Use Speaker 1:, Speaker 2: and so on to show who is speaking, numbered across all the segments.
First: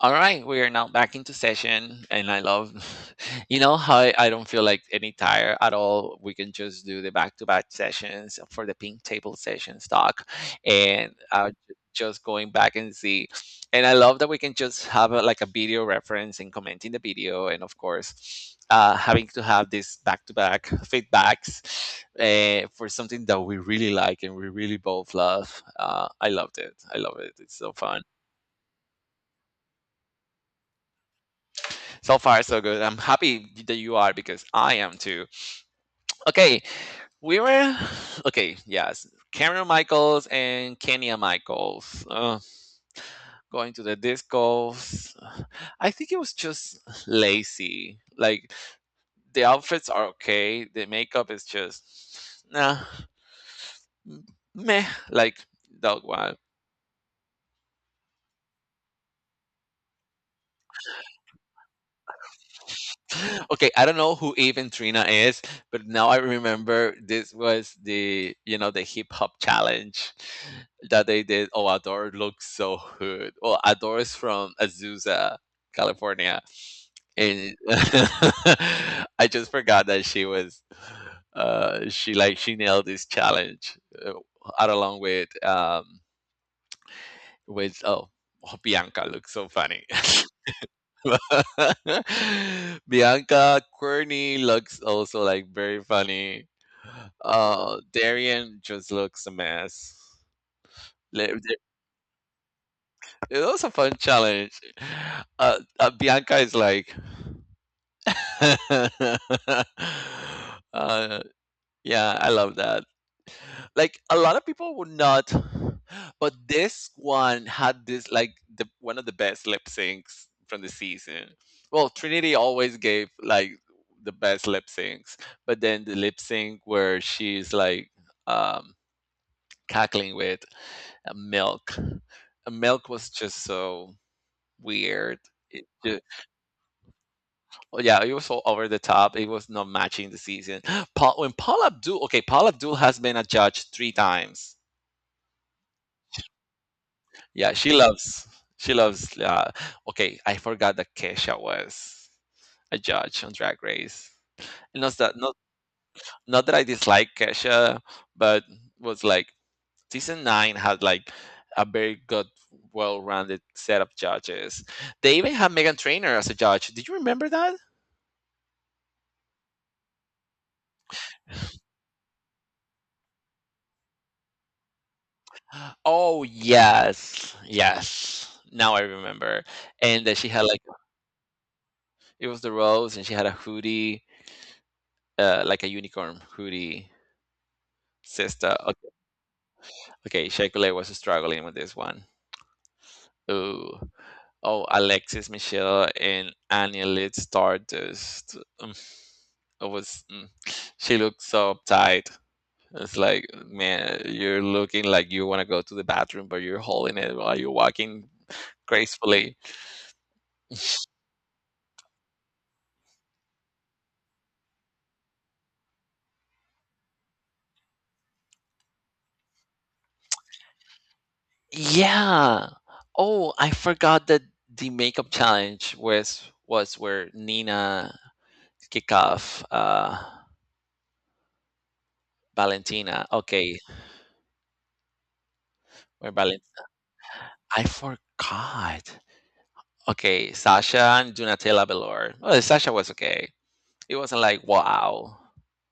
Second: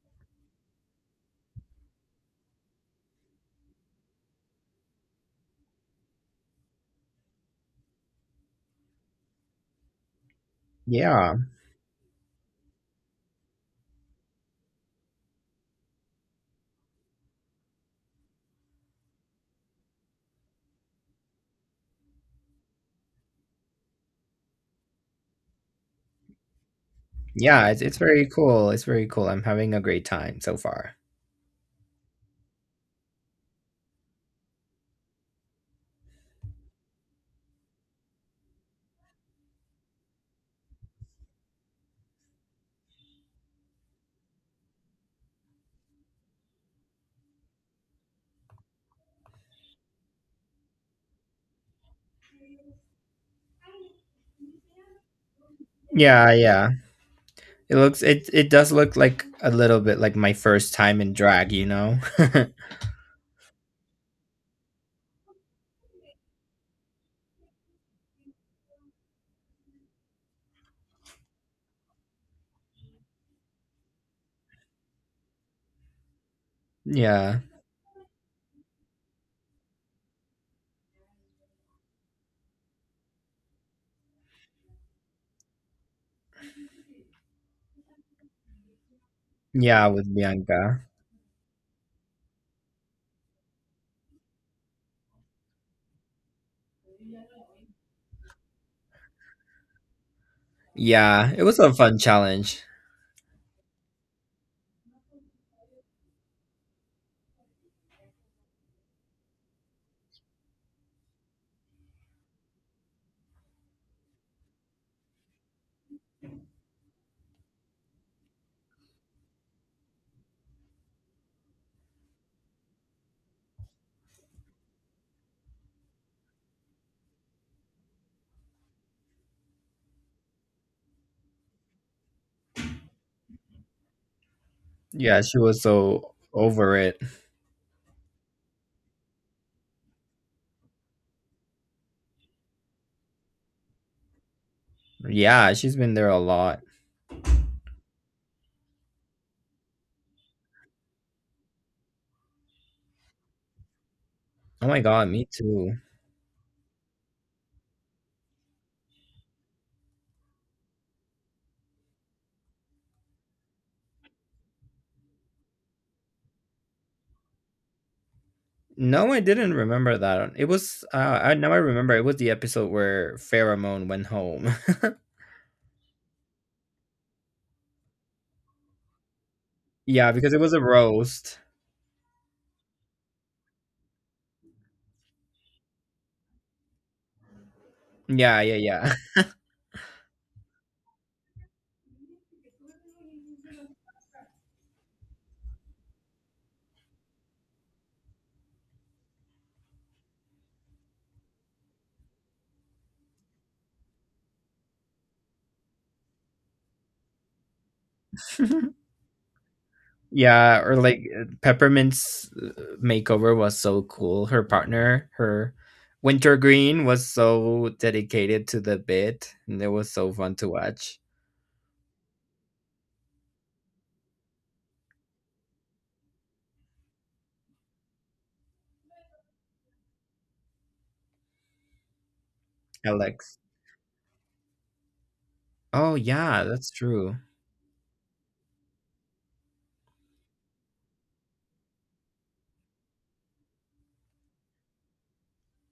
Speaker 1: All right, we are now back into session, and I love, how I don't feel like any tire at all. We can just do the back-to-back sessions for the pink table sessions talk, and
Speaker 2: Yeah,
Speaker 1: just going back and see. And I love that we can just have like a video reference and commenting the video, and of course, having to have this back-to-back feedbacks for something that we really like and we really both love. I loved it. I love it. It's
Speaker 2: yeah,
Speaker 1: so
Speaker 2: it's
Speaker 1: fun.
Speaker 2: very cool. It's very cool. I'm having a great time so far.
Speaker 1: So far, so good. I'm happy that you are because I am too. Okay, we were. Okay, yes. Cameron Michaels and Kenya Michaels. Going to the discos. I think it was just lazy. Like, the outfits are okay, the makeup is just. Nah, meh. Like, that
Speaker 2: Yeah,
Speaker 1: one.
Speaker 2: yeah. It looks it does look like a little bit like my first time in drag, you know?
Speaker 1: Okay, I don't know who even Trina is, but now I remember this was the the hip hop challenge that they did. Oh, Adore looks so good. Oh, Adore is from Azusa, California,
Speaker 2: Yeah.
Speaker 1: and I just forgot that she was. She nailed this challenge uh, out along with with oh oh Bianca looks so funny.
Speaker 2: Yeah, with Bianca.
Speaker 1: Bianca Courtney looks also like very funny. Darian just looks a mess. Like,
Speaker 2: Yeah, it
Speaker 1: th-
Speaker 2: was a fun challenge.
Speaker 1: It was a fun challenge. Bianca is like, uh, yeah, I love that. Like a lot of people would not, but this one had this like the one of the best lip syncs from the season. Well, Trinity always gave like the best lip syncs, but then the lip sync where she's like um cackling with milk. Milk was just so weird.
Speaker 2: Yeah, she was
Speaker 1: It
Speaker 2: so over it.
Speaker 1: yeah, it was so over the top. It was not matching the season. Paul, when Paul Abdul, okay, Paul Abdul has been a judge three times.
Speaker 2: Yeah, she's been there a lot.
Speaker 1: Yeah, she loves. Okay, I forgot that Kesha was a judge on Drag Race.
Speaker 2: Oh my
Speaker 1: Not
Speaker 2: god,
Speaker 1: that,
Speaker 2: me
Speaker 1: not
Speaker 2: too.
Speaker 1: not that I dislike Kesha, but was like season 9 had like a very good, well-rounded set of judges. They even had Megan Trainor as a judge. Did you remember that?
Speaker 2: No, I didn't remember that. It was I now I remember it was the episode where Pheromone went home.
Speaker 1: Oh, yes. Yes. Now I remember. And
Speaker 2: Yeah,
Speaker 1: that she
Speaker 2: because it
Speaker 1: had
Speaker 2: was a
Speaker 1: like
Speaker 2: roast.
Speaker 1: it was the rose and she had a hoodie, like a unicorn hoodie
Speaker 2: Yeah,
Speaker 1: sister. Okay,
Speaker 2: yeah,
Speaker 1: okay Shekule was struggling with this one. Ooh. Oh, Alexis Michelle and Anya Lid Stardust. It was she looked so uptight. It's like, man, you're looking like you want to go to the bathroom, but you're holding it while you're walking
Speaker 2: yeah.
Speaker 1: gracefully.
Speaker 2: Yeah, or like Peppermint's makeover was so cool. Her partner, her Wintergreen, was so dedicated to the bit, and it was so fun to watch.
Speaker 1: Yeah. Oh, I forgot that the makeup challenge was where Nina kick off Valentina.
Speaker 2: Alex.
Speaker 1: Okay,
Speaker 2: Oh
Speaker 1: where Valent
Speaker 2: yeah, that's true.
Speaker 1: I forgot. Okay, Sasha and Donatella Belor. Well, Sasha was okay. It wasn't like wow.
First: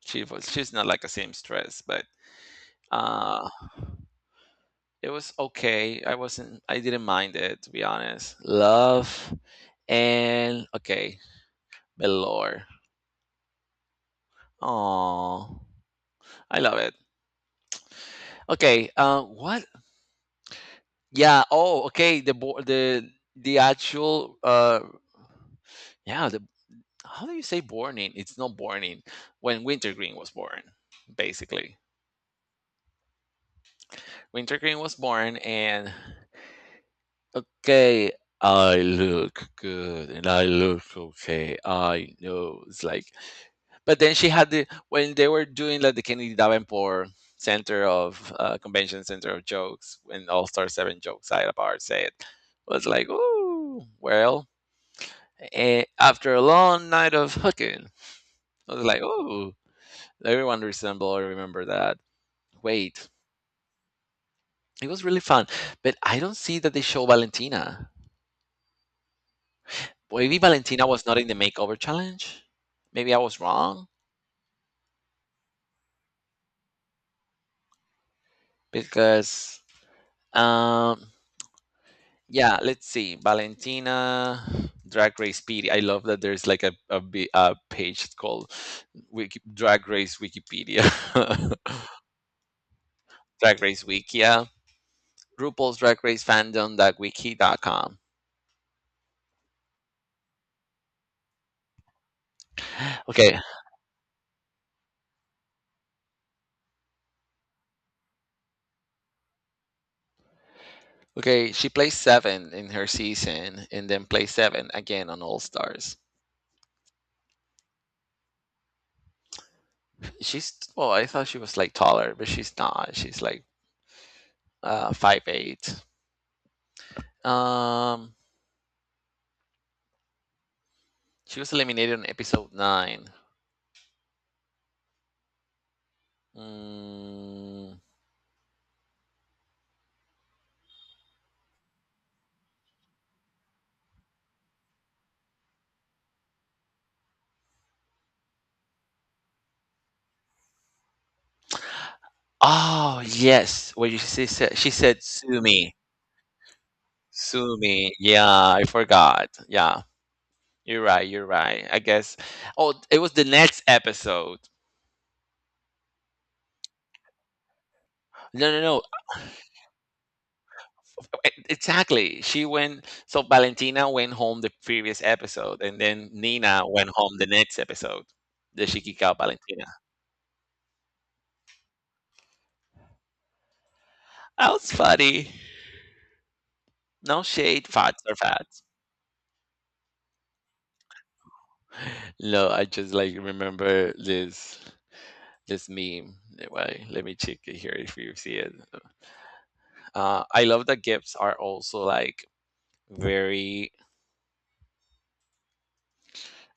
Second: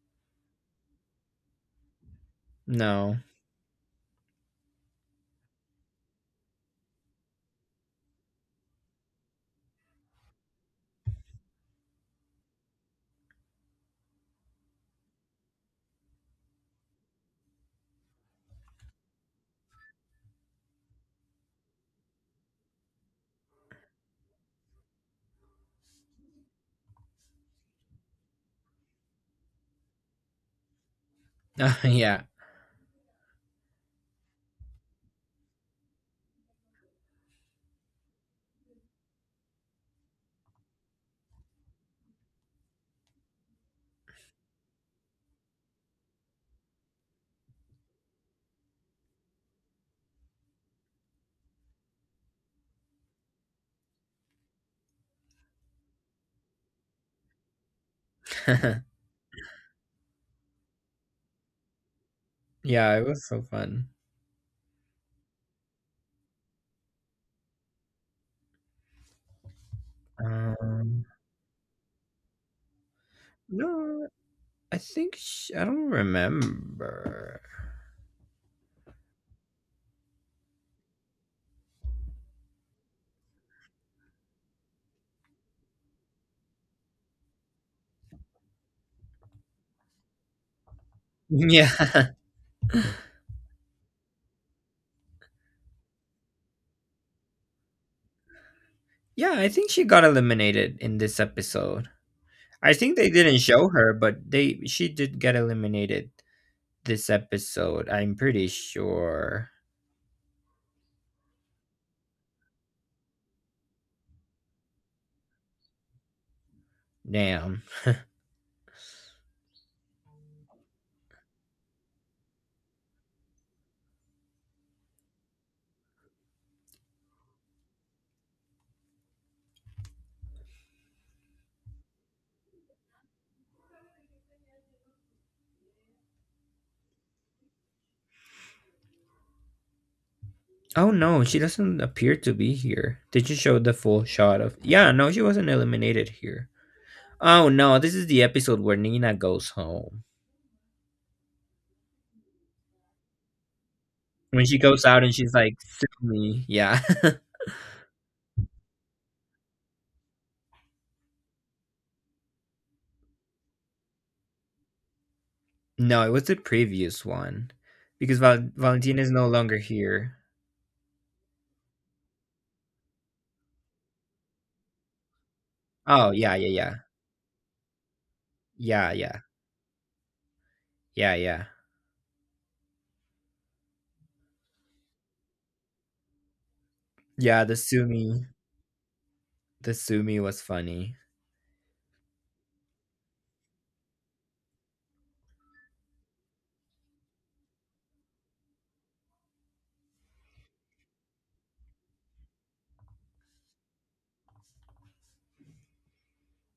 Speaker 1: She's not like a seamstress, but
Speaker 2: No.
Speaker 1: uh it was okay. I didn't mind it to be honest. Love and okay, Belor. Aww. I love it. Okay. What? Yeah. Oh, okay. The actual yeah the how do you say burning? It's not burning. When Wintergreen was born, basically,
Speaker 2: yeah.
Speaker 1: Wintergreen was born, and okay, I look good and I look okay. I know it's like. But then she had the when they were doing like the Kennedy Davenport Center of Convention Center of Jokes and All Star Seven Jokes I Apart said was like, ooh, well, eh, after a long night of hooking, I was like, ooh, everyone resemble or remember that.
Speaker 2: yeah, it
Speaker 1: Wait,
Speaker 2: was so fun.
Speaker 1: it was really fun, but I don't see that they show Valentina. Maybe Valentina
Speaker 2: Um,
Speaker 1: was not in the makeover challenge. Maybe I was wrong
Speaker 2: no, I think sh I don't remember.
Speaker 1: because um, yeah, let's see. Valentina, Drag Race PD. I love that there's like a page called Wiki, Drag Race Wikipedia,
Speaker 2: Yeah.
Speaker 1: Drag Race Wikia, RuPaul's Drag Race fandom dot wiki dot com.
Speaker 2: Yeah, I think she got eliminated in this episode. I think they
Speaker 1: Okay,
Speaker 2: didn't show her, but they she did get eliminated. This episode. I'm pretty sure.
Speaker 1: okay. She placed seven in her season, and then placed seven again on All Stars.
Speaker 2: Damn.
Speaker 1: She's well, I thought she was like taller, but she's not. She's like 5'8". Um, she was eliminated on episode 9. Mm.
Speaker 2: Oh no, she doesn't appear to be here. Did you show the full shot of? Yeah, no, she wasn't eliminated here. Oh no, this is the episode where Nina goes home.
Speaker 1: Oh, yes. What you
Speaker 2: When she
Speaker 1: she
Speaker 2: goes
Speaker 1: said,
Speaker 2: out and she's
Speaker 1: "Sue
Speaker 2: like,
Speaker 1: me.
Speaker 2: "Sue me." Yeah.
Speaker 1: Sue me." Yeah, I forgot. Yeah. You're right. I guess oh, it was the next episode.
Speaker 2: No, it was the previous one, because
Speaker 1: No, no, no.
Speaker 2: Valentina is no longer here.
Speaker 1: Exactly. She went so Valentina went home the previous episode and then
Speaker 2: Oh yeah, yeah,
Speaker 1: Nina
Speaker 2: yeah,
Speaker 1: went home the next episode. The she
Speaker 2: yeah,
Speaker 1: kicked out
Speaker 2: yeah,
Speaker 1: Valentina.
Speaker 2: yeah, yeah,
Speaker 1: That was funny. No
Speaker 2: yeah.
Speaker 1: shade, fats or fats.
Speaker 2: The Sumi was funny.
Speaker 1: No, I just like remember this meme. Wait, let me check it here if you see it. I love that GIFs are also like very.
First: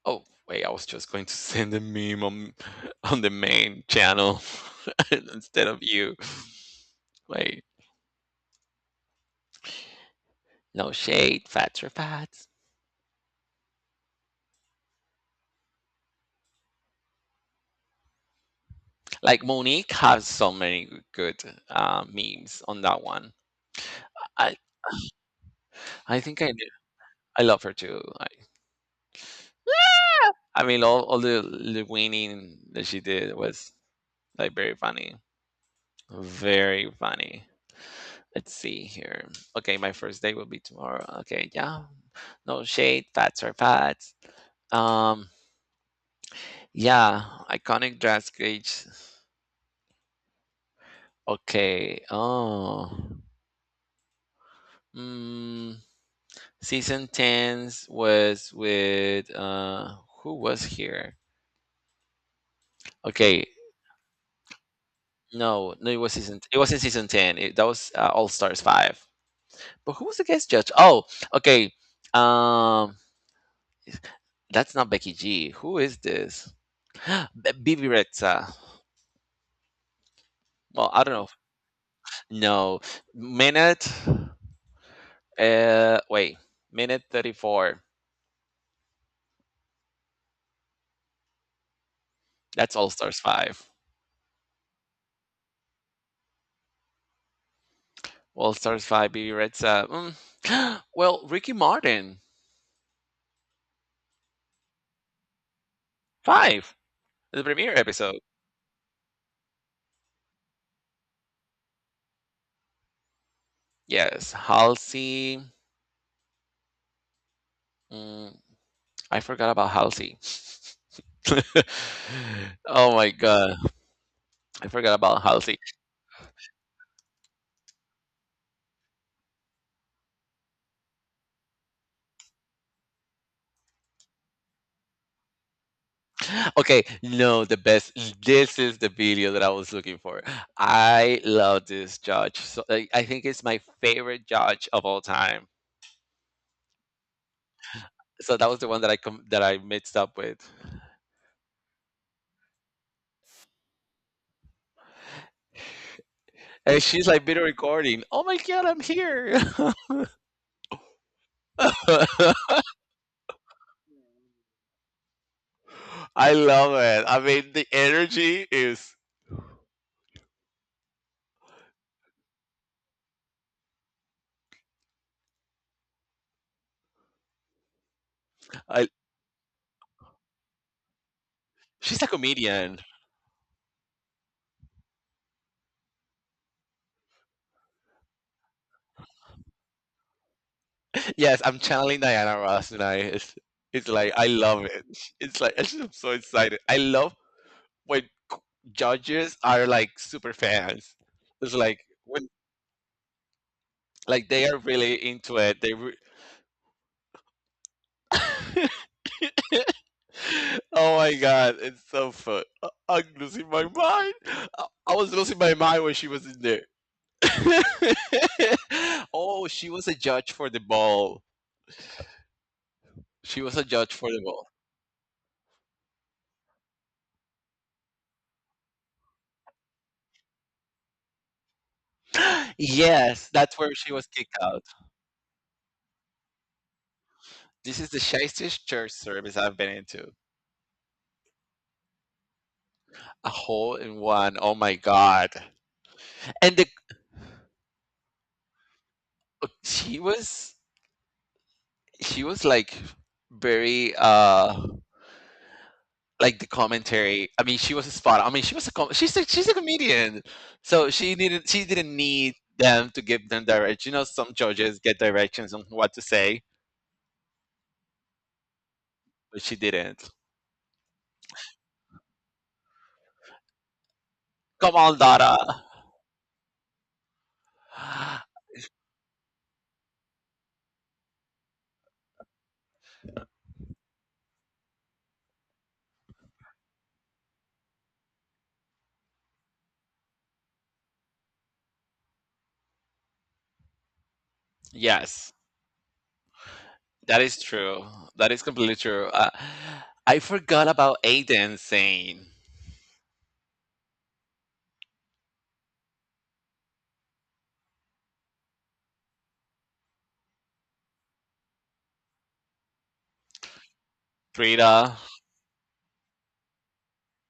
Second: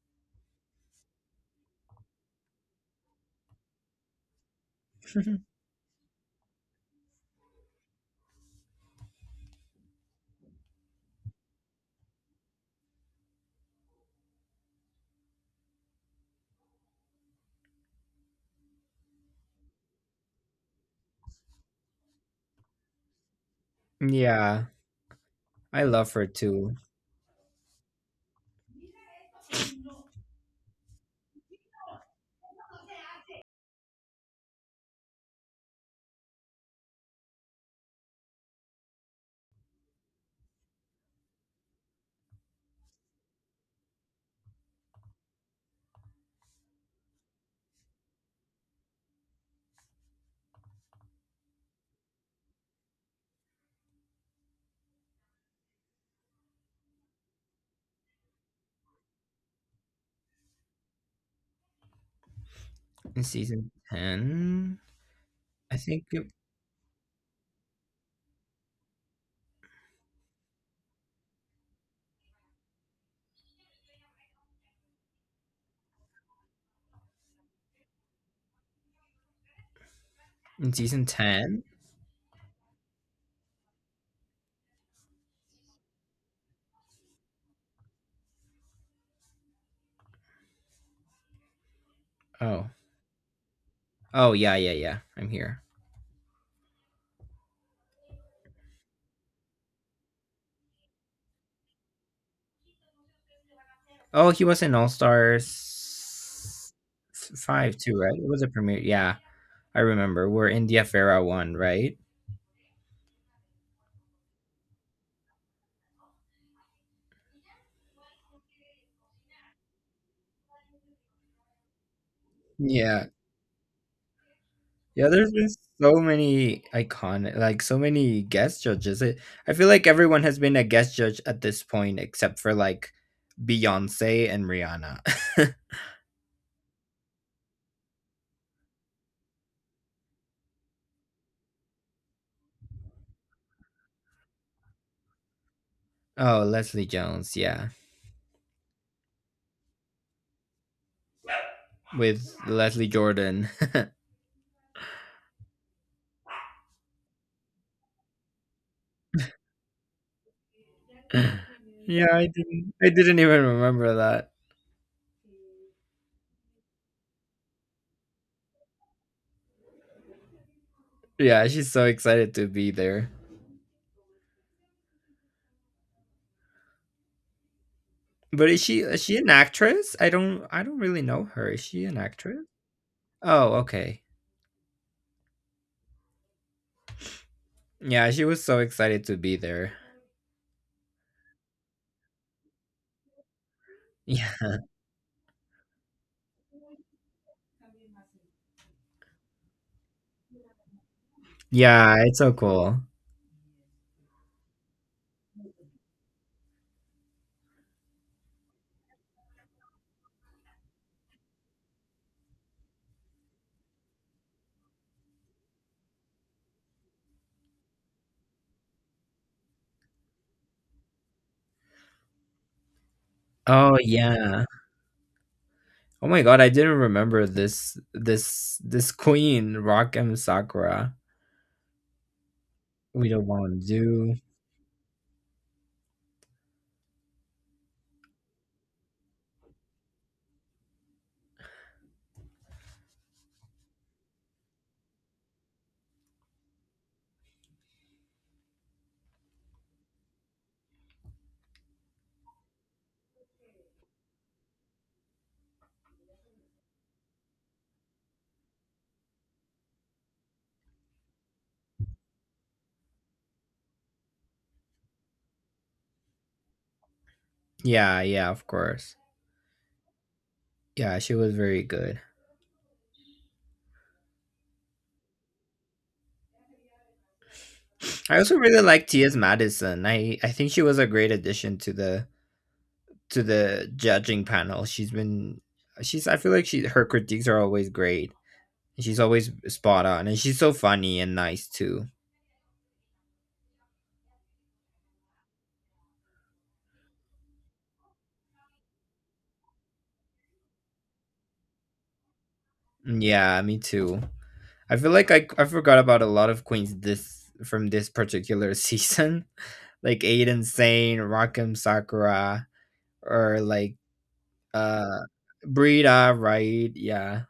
Speaker 1: Oh wait, I was just going to send a meme on the main channel instead of you. Wait, no shade, fats or fats. Like Monique has so many good memes on that one. I
Speaker 2: Yeah, I love
Speaker 1: I
Speaker 2: her
Speaker 1: think I
Speaker 2: too.
Speaker 1: I love her too. I mean, the winning that she did was like very funny. Very funny. Let's see here. Okay, my first day will be tomorrow. Okay, yeah. No shade. Fats are fats. Um, yeah. Iconic dress gauge. Okay. Oh. Mm, season 10s was with who was here?
Speaker 2: In
Speaker 1: Okay.
Speaker 2: season 10.
Speaker 1: No,
Speaker 2: i
Speaker 1: no, it
Speaker 2: think
Speaker 1: was
Speaker 2: it-
Speaker 1: season. It was in season 10. That was All Stars 5. But who was the guest judge? Oh, okay. Um, that's not Becky G. Who is this? Bibi Rexa.
Speaker 2: in
Speaker 1: Well, I
Speaker 2: season
Speaker 1: don't know.
Speaker 2: 10.
Speaker 1: No. Minute. Wait. Minute 34.
Speaker 2: Oh.
Speaker 1: That's All Stars 5.
Speaker 2: Oh yeah, yeah, yeah, I'm here.
Speaker 1: All Stars 5, Bibi Rexa. Mm. Well, Ricky Martin.
Speaker 2: Oh, he was in All Stars
Speaker 1: 5. The premiere
Speaker 2: 5 too, right?
Speaker 1: episode.
Speaker 2: It was a premiere. Yeah, I remember. We're India Farah one, right?
Speaker 1: Yes. Halsey. Mm, I forgot about Halsey. Oh
Speaker 2: Yeah.
Speaker 1: my God. I forgot
Speaker 2: Yeah,
Speaker 1: about
Speaker 2: there's been
Speaker 1: Halsey.
Speaker 2: so many iconic, like so many guest judges, I feel like everyone has been a guest judge at this point except for like Beyonce and Rihanna.
Speaker 1: Okay, no, the best. This is the video that I was looking for. I love this judge. So I think it's my favorite judge of all time.
Speaker 2: Oh, Leslie Jones. Yeah,
Speaker 1: So that was the one that that I mixed up with.
Speaker 2: with Leslie Jordan.
Speaker 1: And she's like video recording. Oh my god, I'm here.
Speaker 2: Yeah, I didn't. I didn't even remember that.
Speaker 1: I love it. I mean, the energy is.
Speaker 2: Yeah, she's so excited to be there. But
Speaker 1: I,
Speaker 2: is she an actress? I don't really know her. Is she an
Speaker 1: she's a
Speaker 2: actress?
Speaker 1: comedian.
Speaker 2: Oh, okay. Yeah, she was so excited to be there.
Speaker 1: Yes, I'm channeling Diana Ross tonight. It's like I
Speaker 2: Yeah.
Speaker 1: love it. It's like I'm so excited. I love when judges are like super fans. It's like
Speaker 2: Yeah, it's
Speaker 1: when
Speaker 2: so cool.
Speaker 1: like they are really into it. Oh my god, it's so fun. I'm losing my mind. I was losing my mind when she was in there. Oh, she was a judge for the ball. She was a
Speaker 2: Oh
Speaker 1: judge for the ball.
Speaker 2: yeah. Oh my god, I didn't remember this this queen, Rakim Sakura. We don't
Speaker 1: Yes, that's
Speaker 2: want to
Speaker 1: where she was
Speaker 2: do.
Speaker 1: kicked out. This is the shiestest church service I've been into. A hole in one. Oh my god. And the uh, she was she was like very like the commentary. I mean she was spot on. I mean she's a comedian, so she didn't need them to give them direction. You know, some judges get directions on what to say,
Speaker 2: Yeah, yeah, of course.
Speaker 1: but she didn't.
Speaker 2: Yeah, she was very good.
Speaker 1: Come on dada.
Speaker 2: I also really like Tia's Madison. I think she was a great addition to the judging panel. She's I feel like she her critiques are always great. She's always spot on and she's so funny and nice too.
Speaker 1: Yes, that is true. That is completely true. I forgot about Aiden saying
Speaker 2: Yeah, me too. I feel like I forgot about a lot of queens this from this particular season. Like Aiden Sane, Rakim Sakura, or like
Speaker 1: Frida.
Speaker 2: uh Brita, right? Yeah.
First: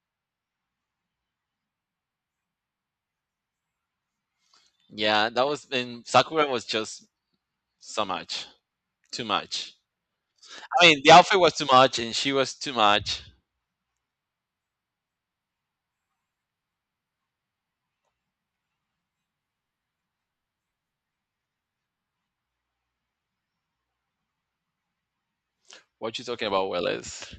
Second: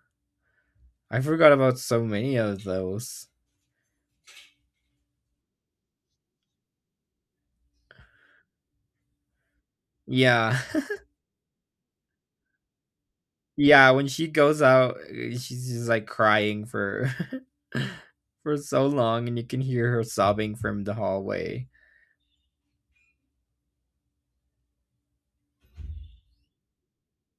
Speaker 2: I forgot about so many of those.
Speaker 1: Yeah, that was in Sakura was just so much too much.
Speaker 2: Yeah.
Speaker 1: I mean, the outfit was too much, and she was too much.
Speaker 2: Yeah, when she goes out, she's just, like, crying for for so long, and you can hear her sobbing from the hallway.
Speaker 1: What you talking about, Willis?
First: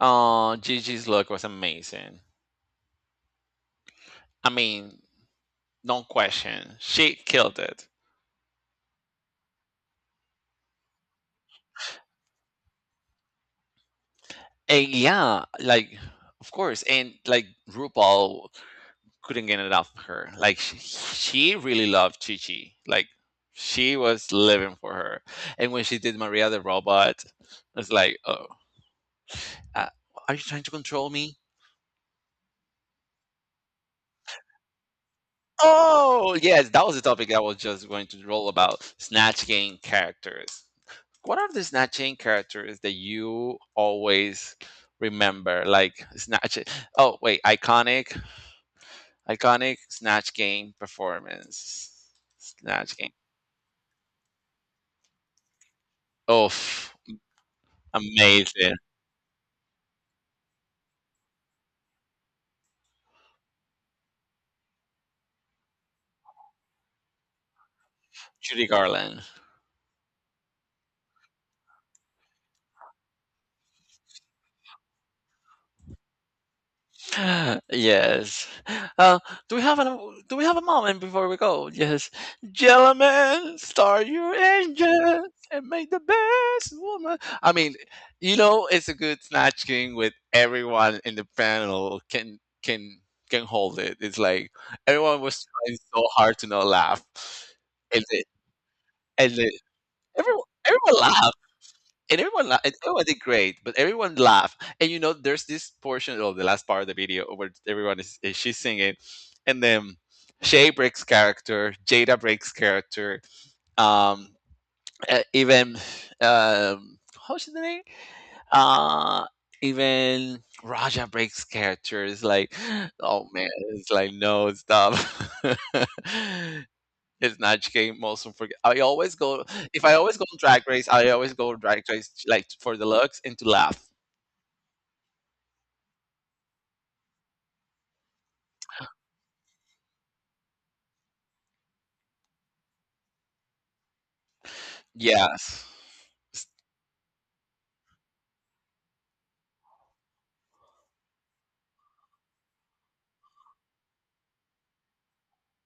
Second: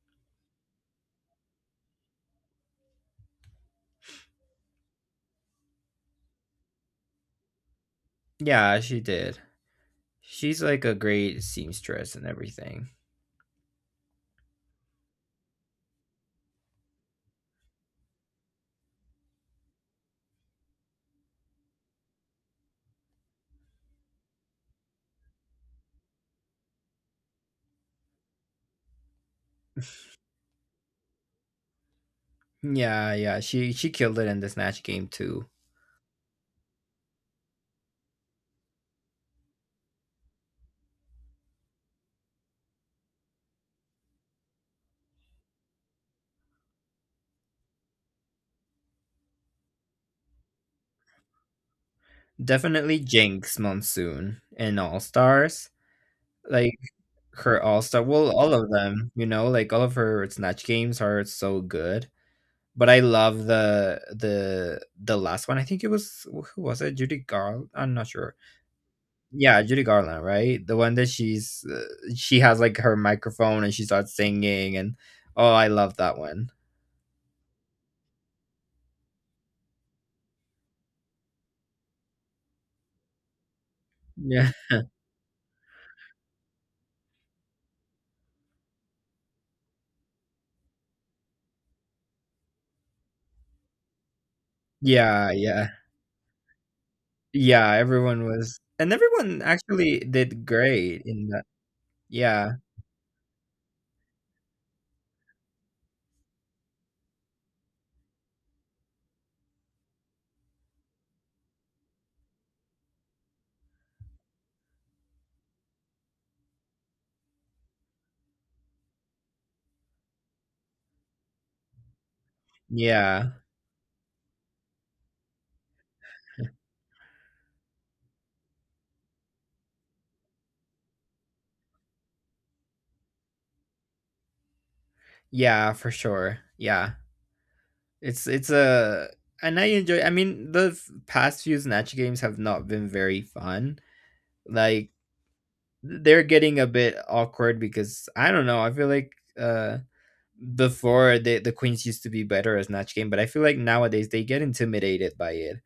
Speaker 1: Oh, Gigi's look was amazing. I mean, no question, she killed it.
Speaker 2: Yeah, she did. She's, like, a great seamstress and everything.
Speaker 1: And yeah, like, of course, and like RuPaul couldn't get enough of her. Like, she really loved Chi Chi. Like, she was living for her. And when she did Maria the Robot, it's like, oh, uh, are you trying to control me?
Speaker 2: Yeah, yeah, she killed it in the Snatch Game too.
Speaker 1: Oh, yes, that was the topic I was just going to roll about Snatch Game characters. What are the Snatch Game characters that you always remember? Like Snatch. Oh, wait, iconic Snatch Game performance. Snatch
Speaker 2: Definitely
Speaker 1: Game.
Speaker 2: Jinx, Monsoon, and All-Stars.
Speaker 1: Oh,
Speaker 2: Like, her All-Star well, all of
Speaker 1: amazing.
Speaker 2: them, you know, like, all of her Snatch Games are so good, but I love the the last one. I think it was who was it? Judy Garland. I'm not sure.
Speaker 1: Judy Garland.
Speaker 2: Yeah, Judy Garland, right? The one that she has like her microphone and she starts singing and oh, I love that one.
Speaker 1: Yes. Uh, do we have a moment before we go? Yes. Gentlemen, start your
Speaker 2: Yeah.
Speaker 1: engines and make the best woman. I mean, you know, it's a good snatch game with everyone in the panel can hold it. It's like everyone
Speaker 2: Yeah,
Speaker 1: was
Speaker 2: yeah.
Speaker 1: trying so hard to not laugh,
Speaker 2: Yeah,
Speaker 1: and they,
Speaker 2: everyone was and
Speaker 1: and
Speaker 2: everyone
Speaker 1: they,
Speaker 2: actually did
Speaker 1: everyone
Speaker 2: great in
Speaker 1: laughed
Speaker 2: that. Yeah.
Speaker 1: and everyone did great, but everyone laughed. And you know, there's this portion of the last part of the video where is she's singing, and then Shay breaks character, Jada breaks character, um, even um, how's the name? Uh, even Raja breaks character. It's like, oh
Speaker 2: Yeah.
Speaker 1: man, it's like no stop. It's Snatch Game most unforgettable. I always go if I always go on Drag Race, I always go on Drag Race like for the looks and to laugh.
Speaker 2: Yeah, for sure. Yeah. It's a and I enjoy I mean the past few Snatch games have not been very fun. Like
Speaker 1: Yes.
Speaker 2: they're getting a bit awkward because I don't know. I feel like uh before the queens used to be better at Snatch Game, but I feel like nowadays they get intimidated by it.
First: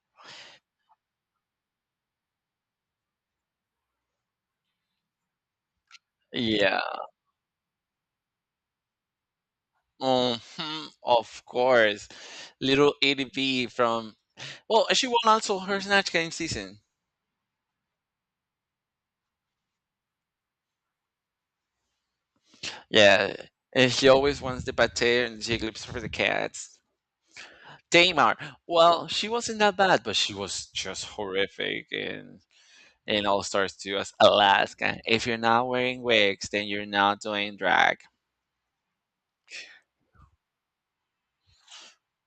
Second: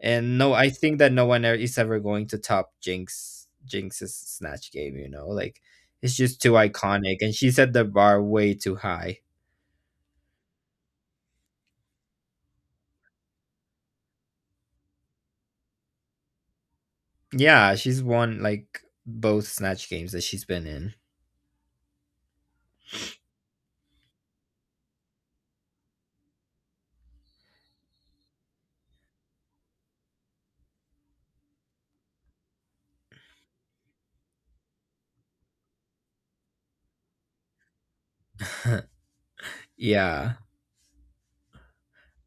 Speaker 2: And no, I think that no one is ever going to top Jinx's Snatch Game. You know, like it's just too
Speaker 1: Yeah.
Speaker 2: iconic, and she set the bar way too high.
Speaker 1: Hmm. Of course. Little ADB from well, she won also her Snatch Game season.
Speaker 2: Yeah, she's won like both Snatch Games that she's been in.
Speaker 1: Yeah. And she always wants the pate and Jigglypuff for the cats. Tamar. Well, she wasn't that bad, but she was just horrific and in all stars to us, Alaska. If you're not wearing wigs, then you're not doing drag.
Speaker 2: Yeah.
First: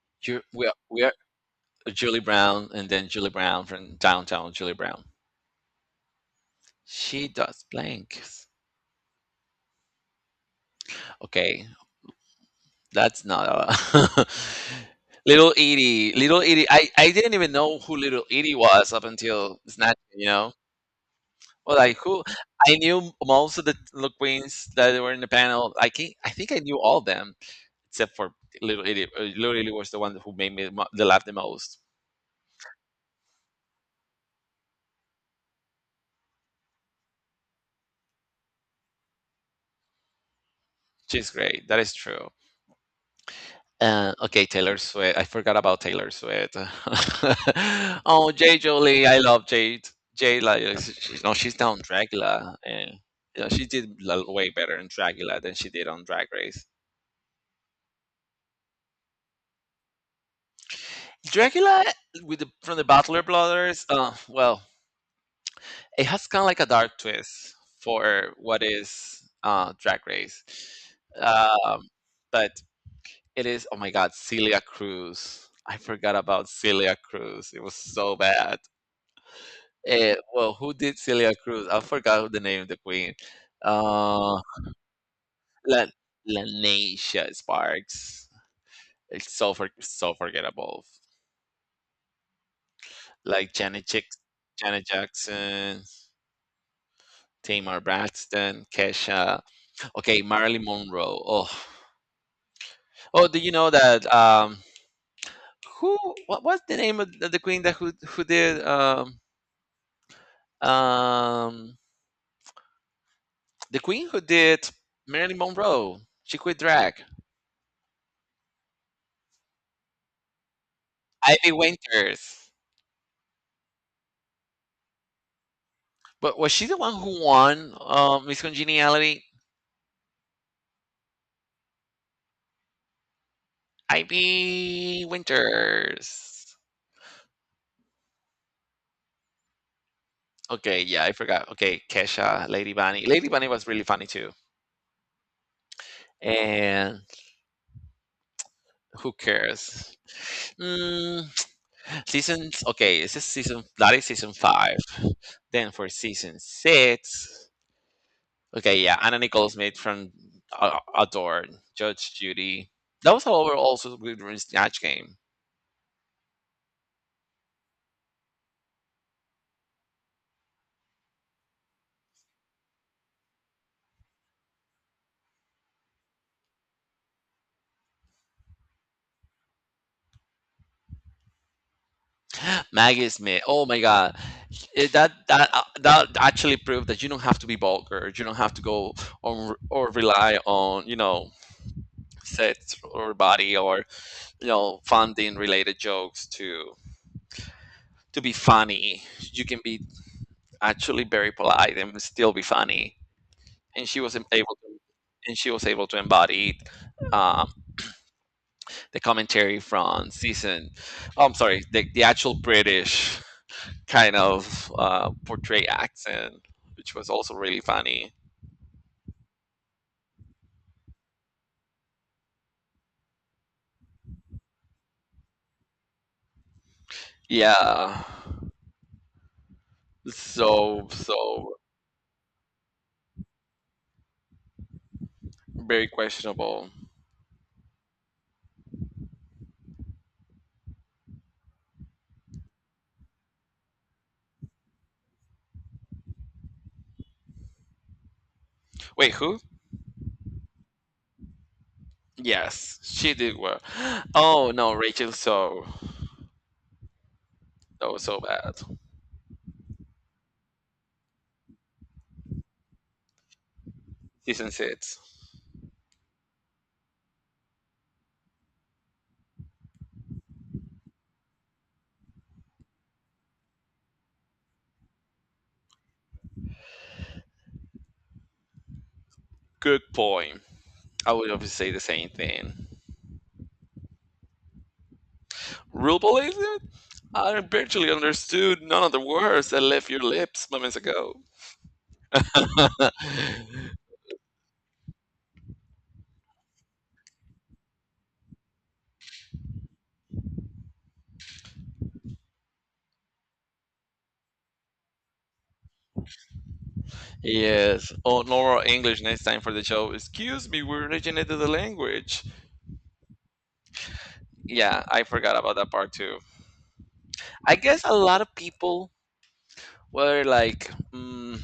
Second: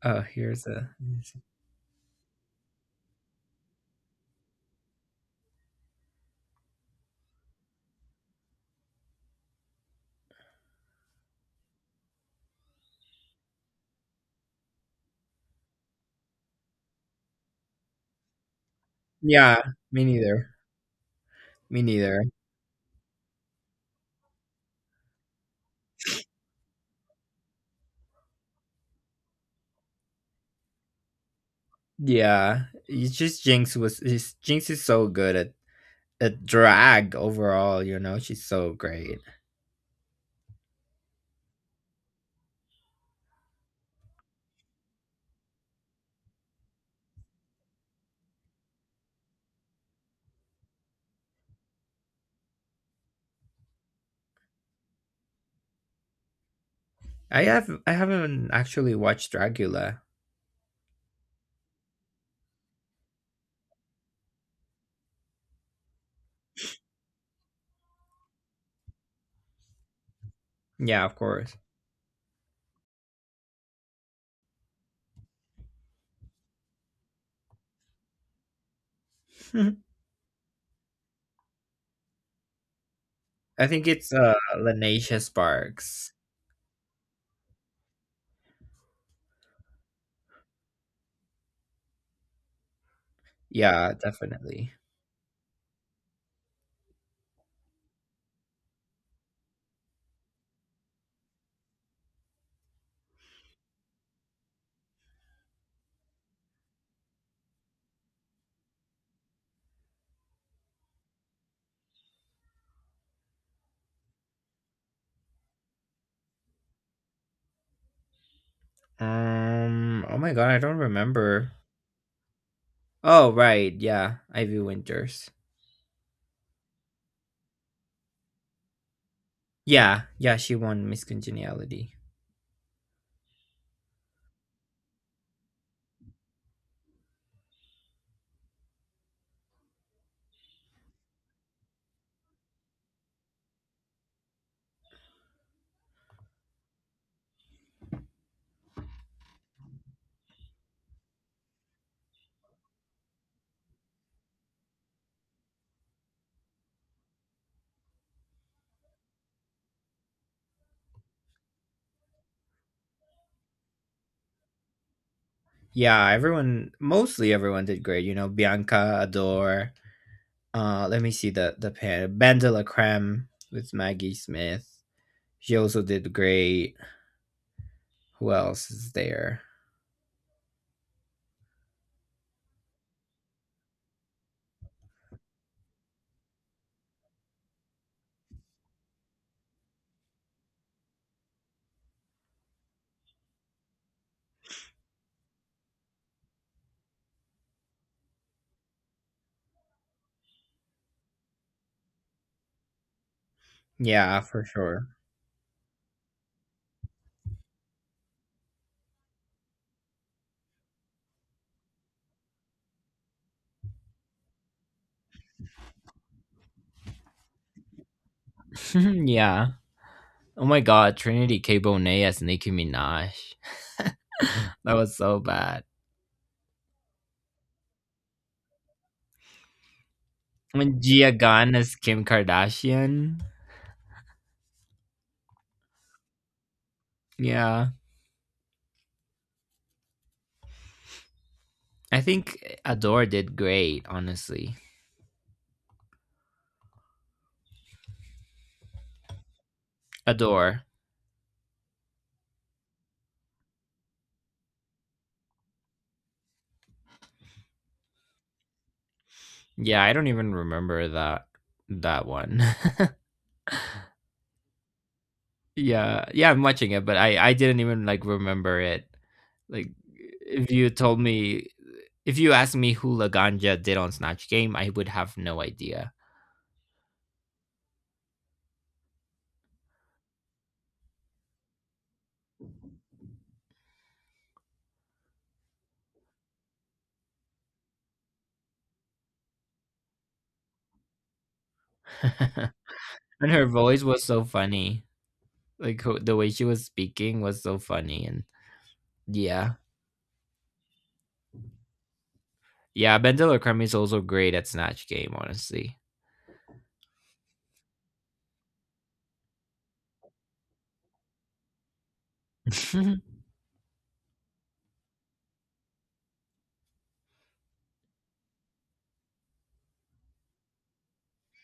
Speaker 2: Oh,
Speaker 1: You're, we
Speaker 2: here's
Speaker 1: are,
Speaker 2: a.
Speaker 1: we are Julie Brown and then Julie Brown from downtown Julie Brown. She does blanks. Okay, that's not a... Little Edie. Little Edie. I didn't even know who Little Edie was up until
Speaker 2: Yeah,
Speaker 1: Snatch,
Speaker 2: me
Speaker 1: you
Speaker 2: neither.
Speaker 1: know? Well,
Speaker 2: Me
Speaker 1: like who?
Speaker 2: neither.
Speaker 1: I knew most of the little queens that were in the panel. I can not, I think I knew all of them, except for Little Italy. Little Italy was the one who made me mo- the laugh the most.
Speaker 2: Yeah, it's just Jinx is so good at drag overall. You know, she's so great.
Speaker 1: She's great. That is true. Okay, Taylor Swift. I forgot about Taylor Swift. Oh, Jay Jolie. I love Jade. Jade, like, she, no, she's down Dracula, and you know, she did way better in Dracula than she did on Drag Race.
Speaker 2: I haven't actually watched Dragula.
Speaker 1: Dracula with, the, from the Butler Brothers. Well, it has kind of like a dark twist for what is Drag Race.
Speaker 2: Yeah, of course.
Speaker 1: Um, but it is, oh my God, Celia Cruz. I forgot about Celia Cruz. It was so bad.
Speaker 2: I
Speaker 1: Well, who did Celia Cruz? I forgot who the name of the queen.
Speaker 2: think it's
Speaker 1: Uh,
Speaker 2: Lanasia
Speaker 1: La
Speaker 2: Sparks.
Speaker 1: Lanisha Sparks. It's so forgettable. Like
Speaker 2: Yeah, definitely.
Speaker 1: Janet Jackson, Tamar Braxton, Kesha. Okay, Marilyn Monroe. Oh, oh, do you know that? Who? What was the name of the queen that who did um The queen who did Marilyn Monroe. She quit drag.
Speaker 2: Oh my god, I don't
Speaker 1: Ivy
Speaker 2: remember.
Speaker 1: Winters.
Speaker 2: Oh right, yeah, Ivy Winters.
Speaker 1: But was she the one who won Miss Congeniality?
Speaker 2: Yeah, yeah, she won Miss Congeniality.
Speaker 1: Ivy Winters. Okay, yeah, I forgot. Okay, Kesha, Lady Bunny. Lady Bunny was really funny too. And who cares? Mm, seasons. Okay, this is season. That is season 5. Then for season 6. Okay, yeah, Anna Nicole Smith from Adored, Judge Judy. That was however also a good snatch game.
Speaker 2: Yeah, everyone, mostly everyone did great. You know, Bianca, Adore, uh, let me see the pair. Bandela creme with Maggie Smith. She also did great. Who else is there?
Speaker 1: Maggie Smith. Oh my God. That actually proved that you don't have to be vulgar. You don't have to go on or rely on sex or body or funding related jokes to be funny. You can be actually very polite and still be funny. And she was
Speaker 2: Yeah,
Speaker 1: able
Speaker 2: for
Speaker 1: to
Speaker 2: sure.
Speaker 1: embody it, the commentary from season. Oh, I'm sorry, the actual British kind of portray accent, which was also really funny.
Speaker 2: yeah. Oh my god, Trinity K. Bonet as Nicki Minaj. That was so bad.
Speaker 1: Yeah,
Speaker 2: When
Speaker 1: so
Speaker 2: Gia Gunn
Speaker 1: so
Speaker 2: as Kim Kardashian.
Speaker 1: very questionable.
Speaker 2: Yeah. I think Adore did great, honestly.
Speaker 1: Wait, who?
Speaker 2: Adore.
Speaker 1: Yes, she did well. Oh no, Rachel, so that was so bad.
Speaker 2: Yeah, I don't even remember that one.
Speaker 1: season 6.
Speaker 2: Yeah, yeah, I'm watching it, but I didn't even like remember it. Like if you told me if you asked me who Laganja did on Snatch Game, I would have no idea.
Speaker 1: Good point. I would obviously say the same thing. Rubel, is it? I barely understood none of the words that left your lips moments ago.
Speaker 2: And her voice was so funny. Like the way she was speaking was so funny and yeah. Yeah, Bendel Crummy is also great at Snatch Game, honestly.
Speaker 1: Yes, oh, normal English next time for the show. Excuse me, we originated the language. Yeah, I forgot about that part too. I guess a lot of people were like,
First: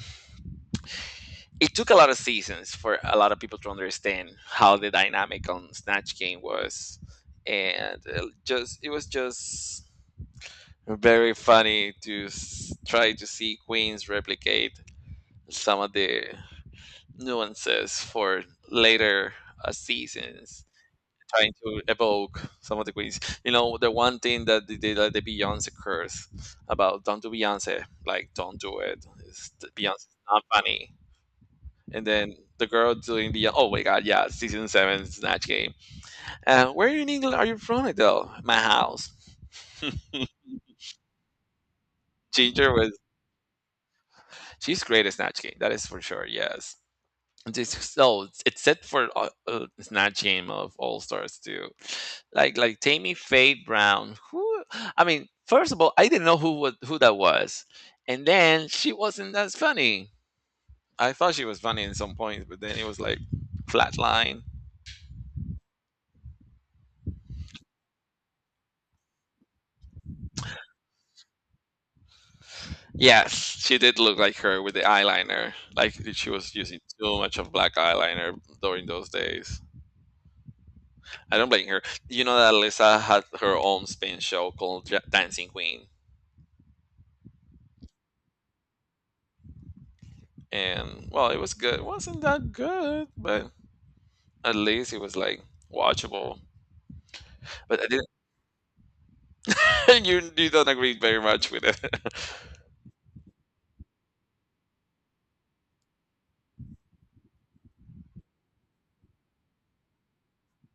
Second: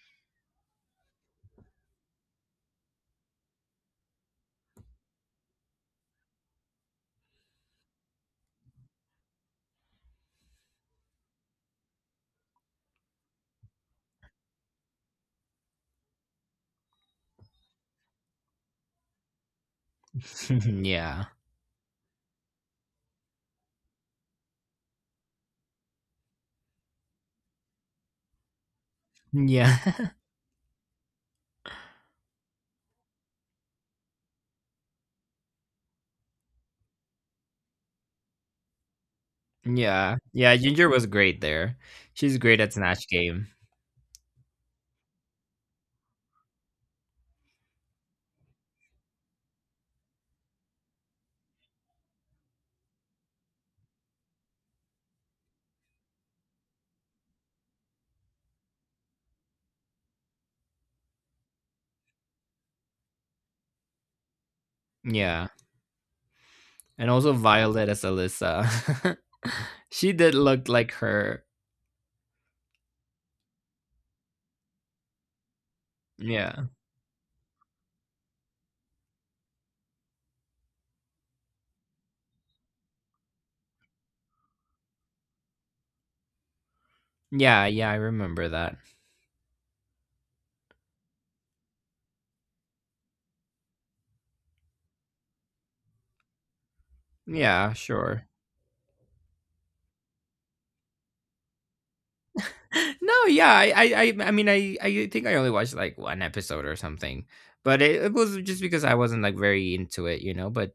Speaker 1: it took a lot of seasons for a lot of people to understand how the dynamic on Snatch Game was, and just it was just very funny to try to see Queens replicate some of the nuances for later seasons.
Speaker 2: Yeah.
Speaker 1: Trying to evoke some of the queens. You know, the one thing that like the Beyonce curse about don't do Beyonce, like don't do it. It's,
Speaker 2: Yeah.
Speaker 1: Beyonce is not funny. And then the girl doing the, oh my god, yeah, season 7 snatch game. Where in England are you from, Adele? My house.
Speaker 2: Yeah. Yeah, Ginger was great there. She's great
Speaker 1: Ginger
Speaker 2: at
Speaker 1: was,
Speaker 2: Snatch Game.
Speaker 1: she's great at snatch game. That is for sure. Yes, this so it's set for snatch game of all stars too, like tammy faye brown, who, I mean, first of all, I didn't know who was, who that was, and then she wasn't as funny. I thought she was funny in some points, but then it was like flatline.
Speaker 2: Yeah. And also Violet as Alyssa. She did look like her.
Speaker 1: Yes, she did look like her, with the eyeliner. Like she was
Speaker 2: Yeah.
Speaker 1: using too much of black eyeliner during those days. I don't blame her. You know that alyssa had her own spin show called dancing queen.
Speaker 2: Yeah, yeah, I remember that.
Speaker 1: And well, it was good. It wasn't that good, but at least it was like watchable.
Speaker 2: Yeah,
Speaker 1: But I
Speaker 2: sure.
Speaker 1: didn't. You don't agree very much with it.
Speaker 2: No, yeah, I I mean, I think I only watched like one episode or something, but it was just because I wasn't like very into it, you know. But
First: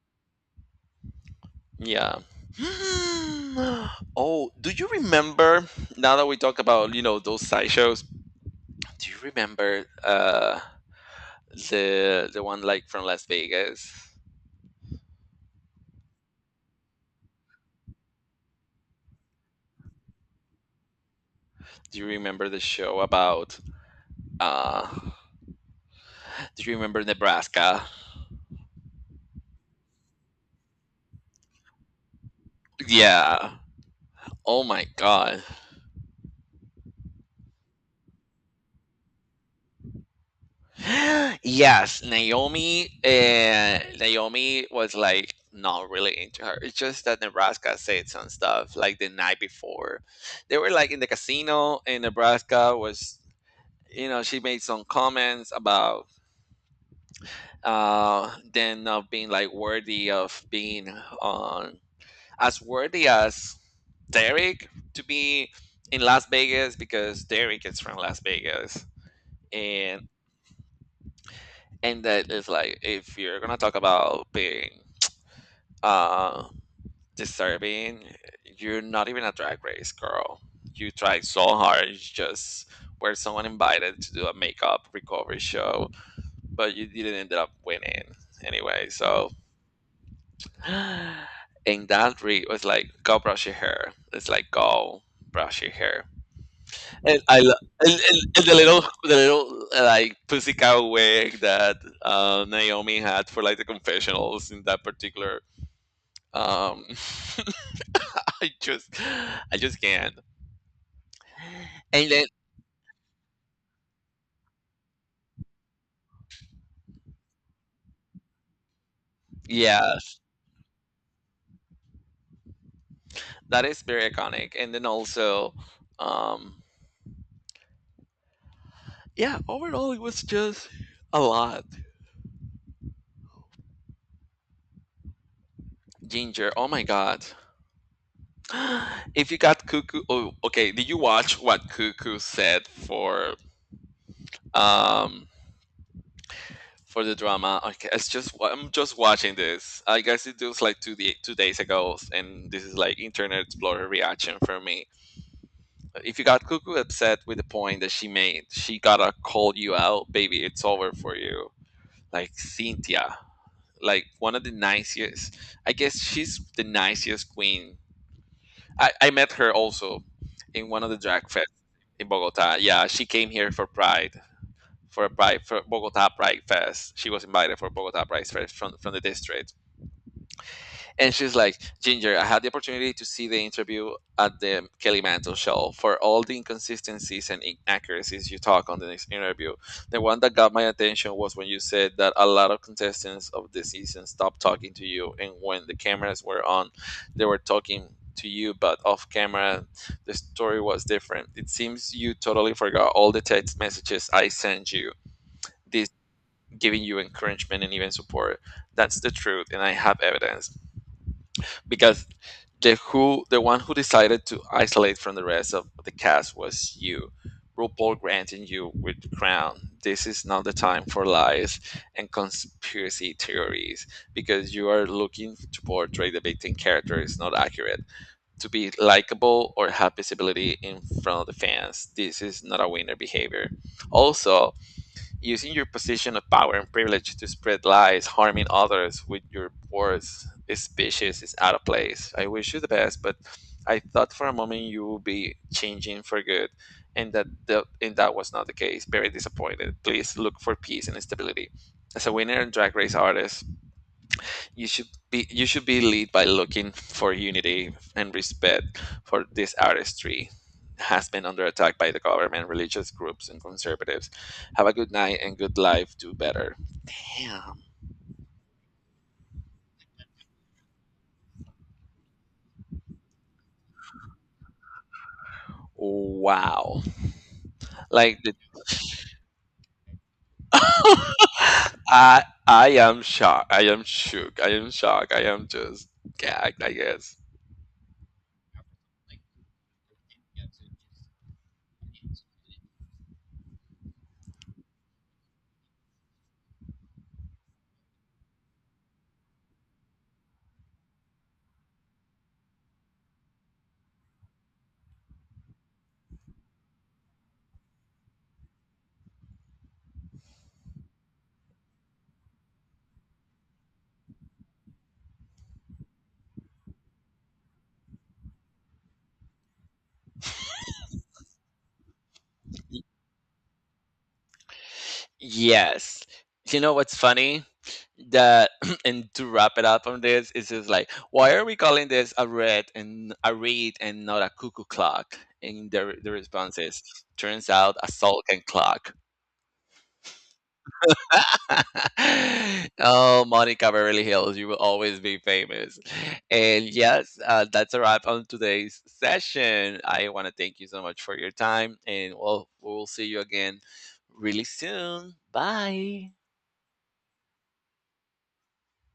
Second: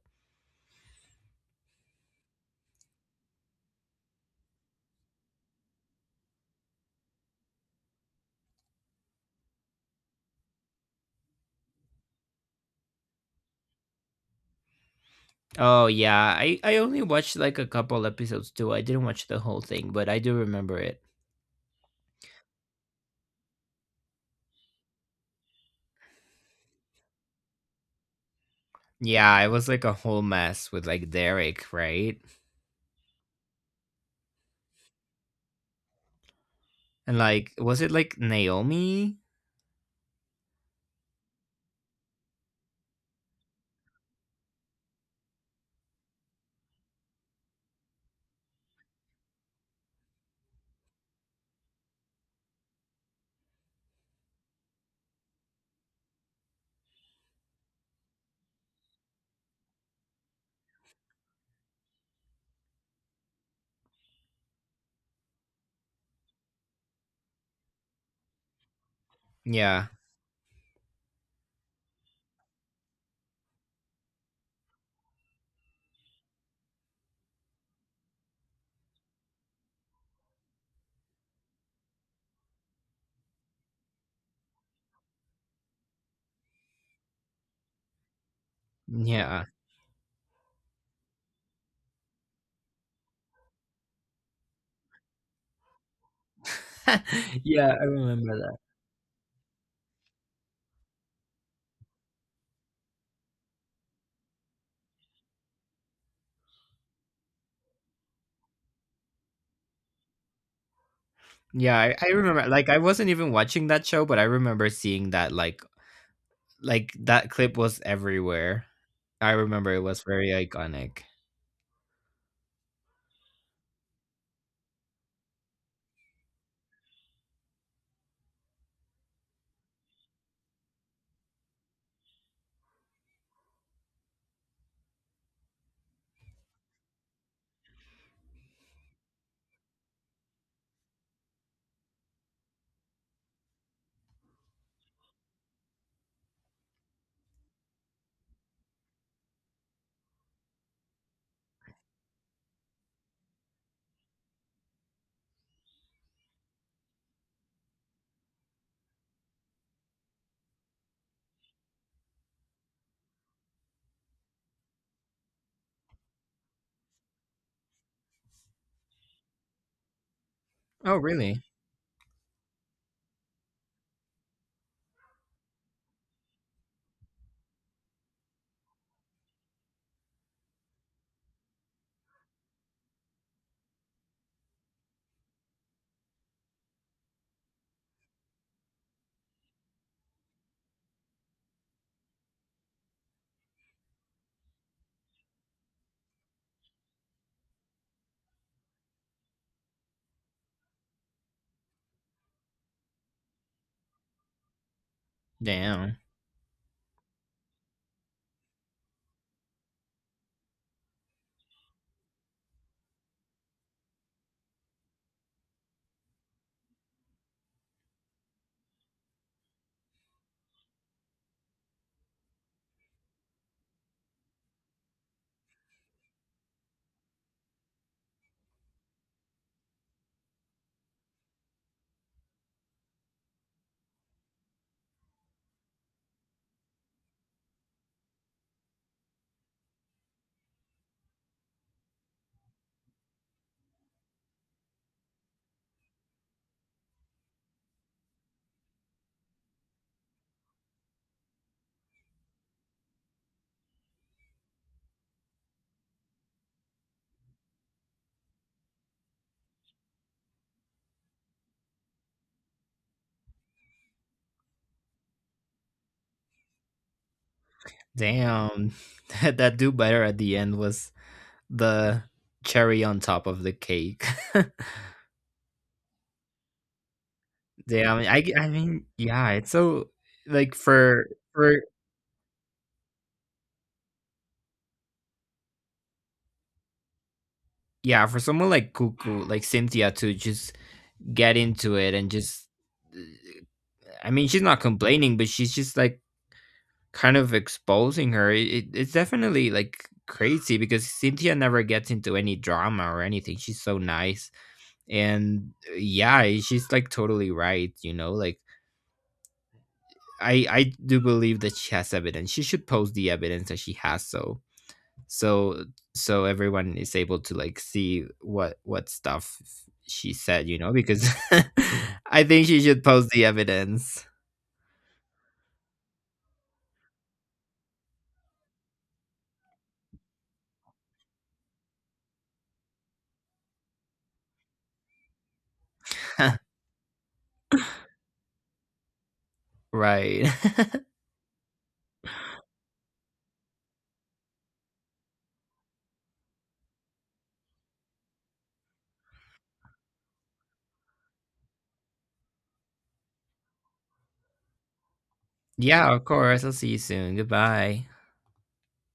Speaker 1: Yeah. Hmm. Oh, do you remember? Now that we talk about those side shows, do you remember the one like from Las Vegas?
Speaker 2: oh yeah, I only watched like a couple episodes too. I didn't watch the whole thing, but I do remember it.
Speaker 1: Do you remember the show about uh? Do you remember Nebraska?
Speaker 2: Yeah, it was like a whole mess with like Derek, right?
Speaker 1: Yeah. Oh my god.
Speaker 2: And like, was it like Naomi?
Speaker 1: Yes, Naomi. Naomi was like not really into her. It's just that Nebraska said some stuff like the night before. They were like in the casino, and Nebraska was, she made some comments about them not being like worthy of being on, as worthy as Derek, to be in Las Vegas because Derek is from Las Vegas.
Speaker 2: Yeah,
Speaker 1: And and that is like, if you're gonna talk about being uh disturbing, you're not even a drag race girl. You tried so hard. You just were someone invited to do a makeup recovery show, but you didn't end up winning anyway, so.
Speaker 2: yeah.
Speaker 1: And that re was like, go brush your hair. It's like, go brush your hair. And I
Speaker 2: Yeah, I remember
Speaker 1: and the
Speaker 2: that.
Speaker 1: little, like pussy cow wig that Naomi had for like the confessionals in that particular um I just I just can't.
Speaker 2: Yeah, I
Speaker 1: And then
Speaker 2: remember. Like, I wasn't even watching that show, but I remember seeing that. Like that clip was everywhere. I remember it was
Speaker 1: yes,
Speaker 2: very iconic.
Speaker 1: that is very iconic. And then also, um yeah, overall it was just a lot. Ginger, oh my god. If you got Cuckoo, oh okay, did you watch what Cuckoo said for, um for the drama. Okay, it's just I'm just watching this. I guess it was like 2 days ago, and this is like Internet Explorer reaction for me. If you got cuckoo upset with the point that she made, she gotta call you out, baby. It's over for you. Like Cynthia, like one of the nicest. I guess she's the nicest queen. I met her also in one of
Speaker 2: Oh,
Speaker 1: the drag
Speaker 2: really?
Speaker 1: fests in Bogota. Yeah, she came here for Pride, for a Pride, for Bogota Pride Fest. She was invited for Bogota Pride Fest from the district, and she's like, "Ginger, I had the opportunity to see the interview at the Kelly Mantle show. For all the inconsistencies and inaccuracies you talk on the next interview, the one that got my attention was when you said that a lot of contestants of the season stopped talking to you, and when the cameras were on, they were talking." To you, but off camera, the story was different. It seems you totally forgot all the text messages I sent you, this
Speaker 2: Damn,
Speaker 1: giving you encouragement and even support. That's the truth, and I have evidence because the one who decided to isolate from the rest of the cast was you. RuPaul granting you with the crown. This is not the time for lies and conspiracy theories because you are looking to portray the victim character is not accurate. To be likable or have visibility in front of the fans, this is not a winner behavior. Also, using your position of power and privilege to spread lies, harming others with your words is vicious, is out of place. I wish you the best, but I thought for a moment you will be changing for good, and that and that was not the case. Very disappointed. Please look for peace and stability. As a winner and drag race artist, you should be lead by looking for unity and respect, for this artistry has been under attack by the government, religious groups, and conservatives. Have a good night and good life. Do better. Damn.
Speaker 2: damn. That that do better at the end was the cherry on top of the cake.
Speaker 1: Wow.
Speaker 2: Damn.
Speaker 1: Like the...
Speaker 2: I mean, yeah. It's so like for
Speaker 1: I am shocked. I am shook. I am shocked. I am just gagged. I guess.
Speaker 2: yeah, for someone like Cuckoo, like Cynthia to just get into it and just I mean, she's not complaining, but she's just like kind of exposing her. It's definitely like crazy because Cynthia never gets into any drama or anything. She's so nice. And yeah, she's like totally right, you know? Like I do believe that she has evidence. She should post the evidence that she has so so so everyone is able to like see what stuff she said, you know? Because I think she should post the evidence.
Speaker 1: Yes. You know what's funny? That, and to wrap it up on this, it's just like, why are we calling this a read and not a cuckoo clock? And the response is, turns out a sulking clock.
Speaker 2: Right.
Speaker 1: Oh, Monica Beverly Hills, you will always be famous. And yes, that's a wrap on today's session. I want to thank you so much for your time, and we'll see you again really soon.
Speaker 2: Yeah, of
Speaker 1: Bye.
Speaker 2: course. I'll see you soon. Goodbye.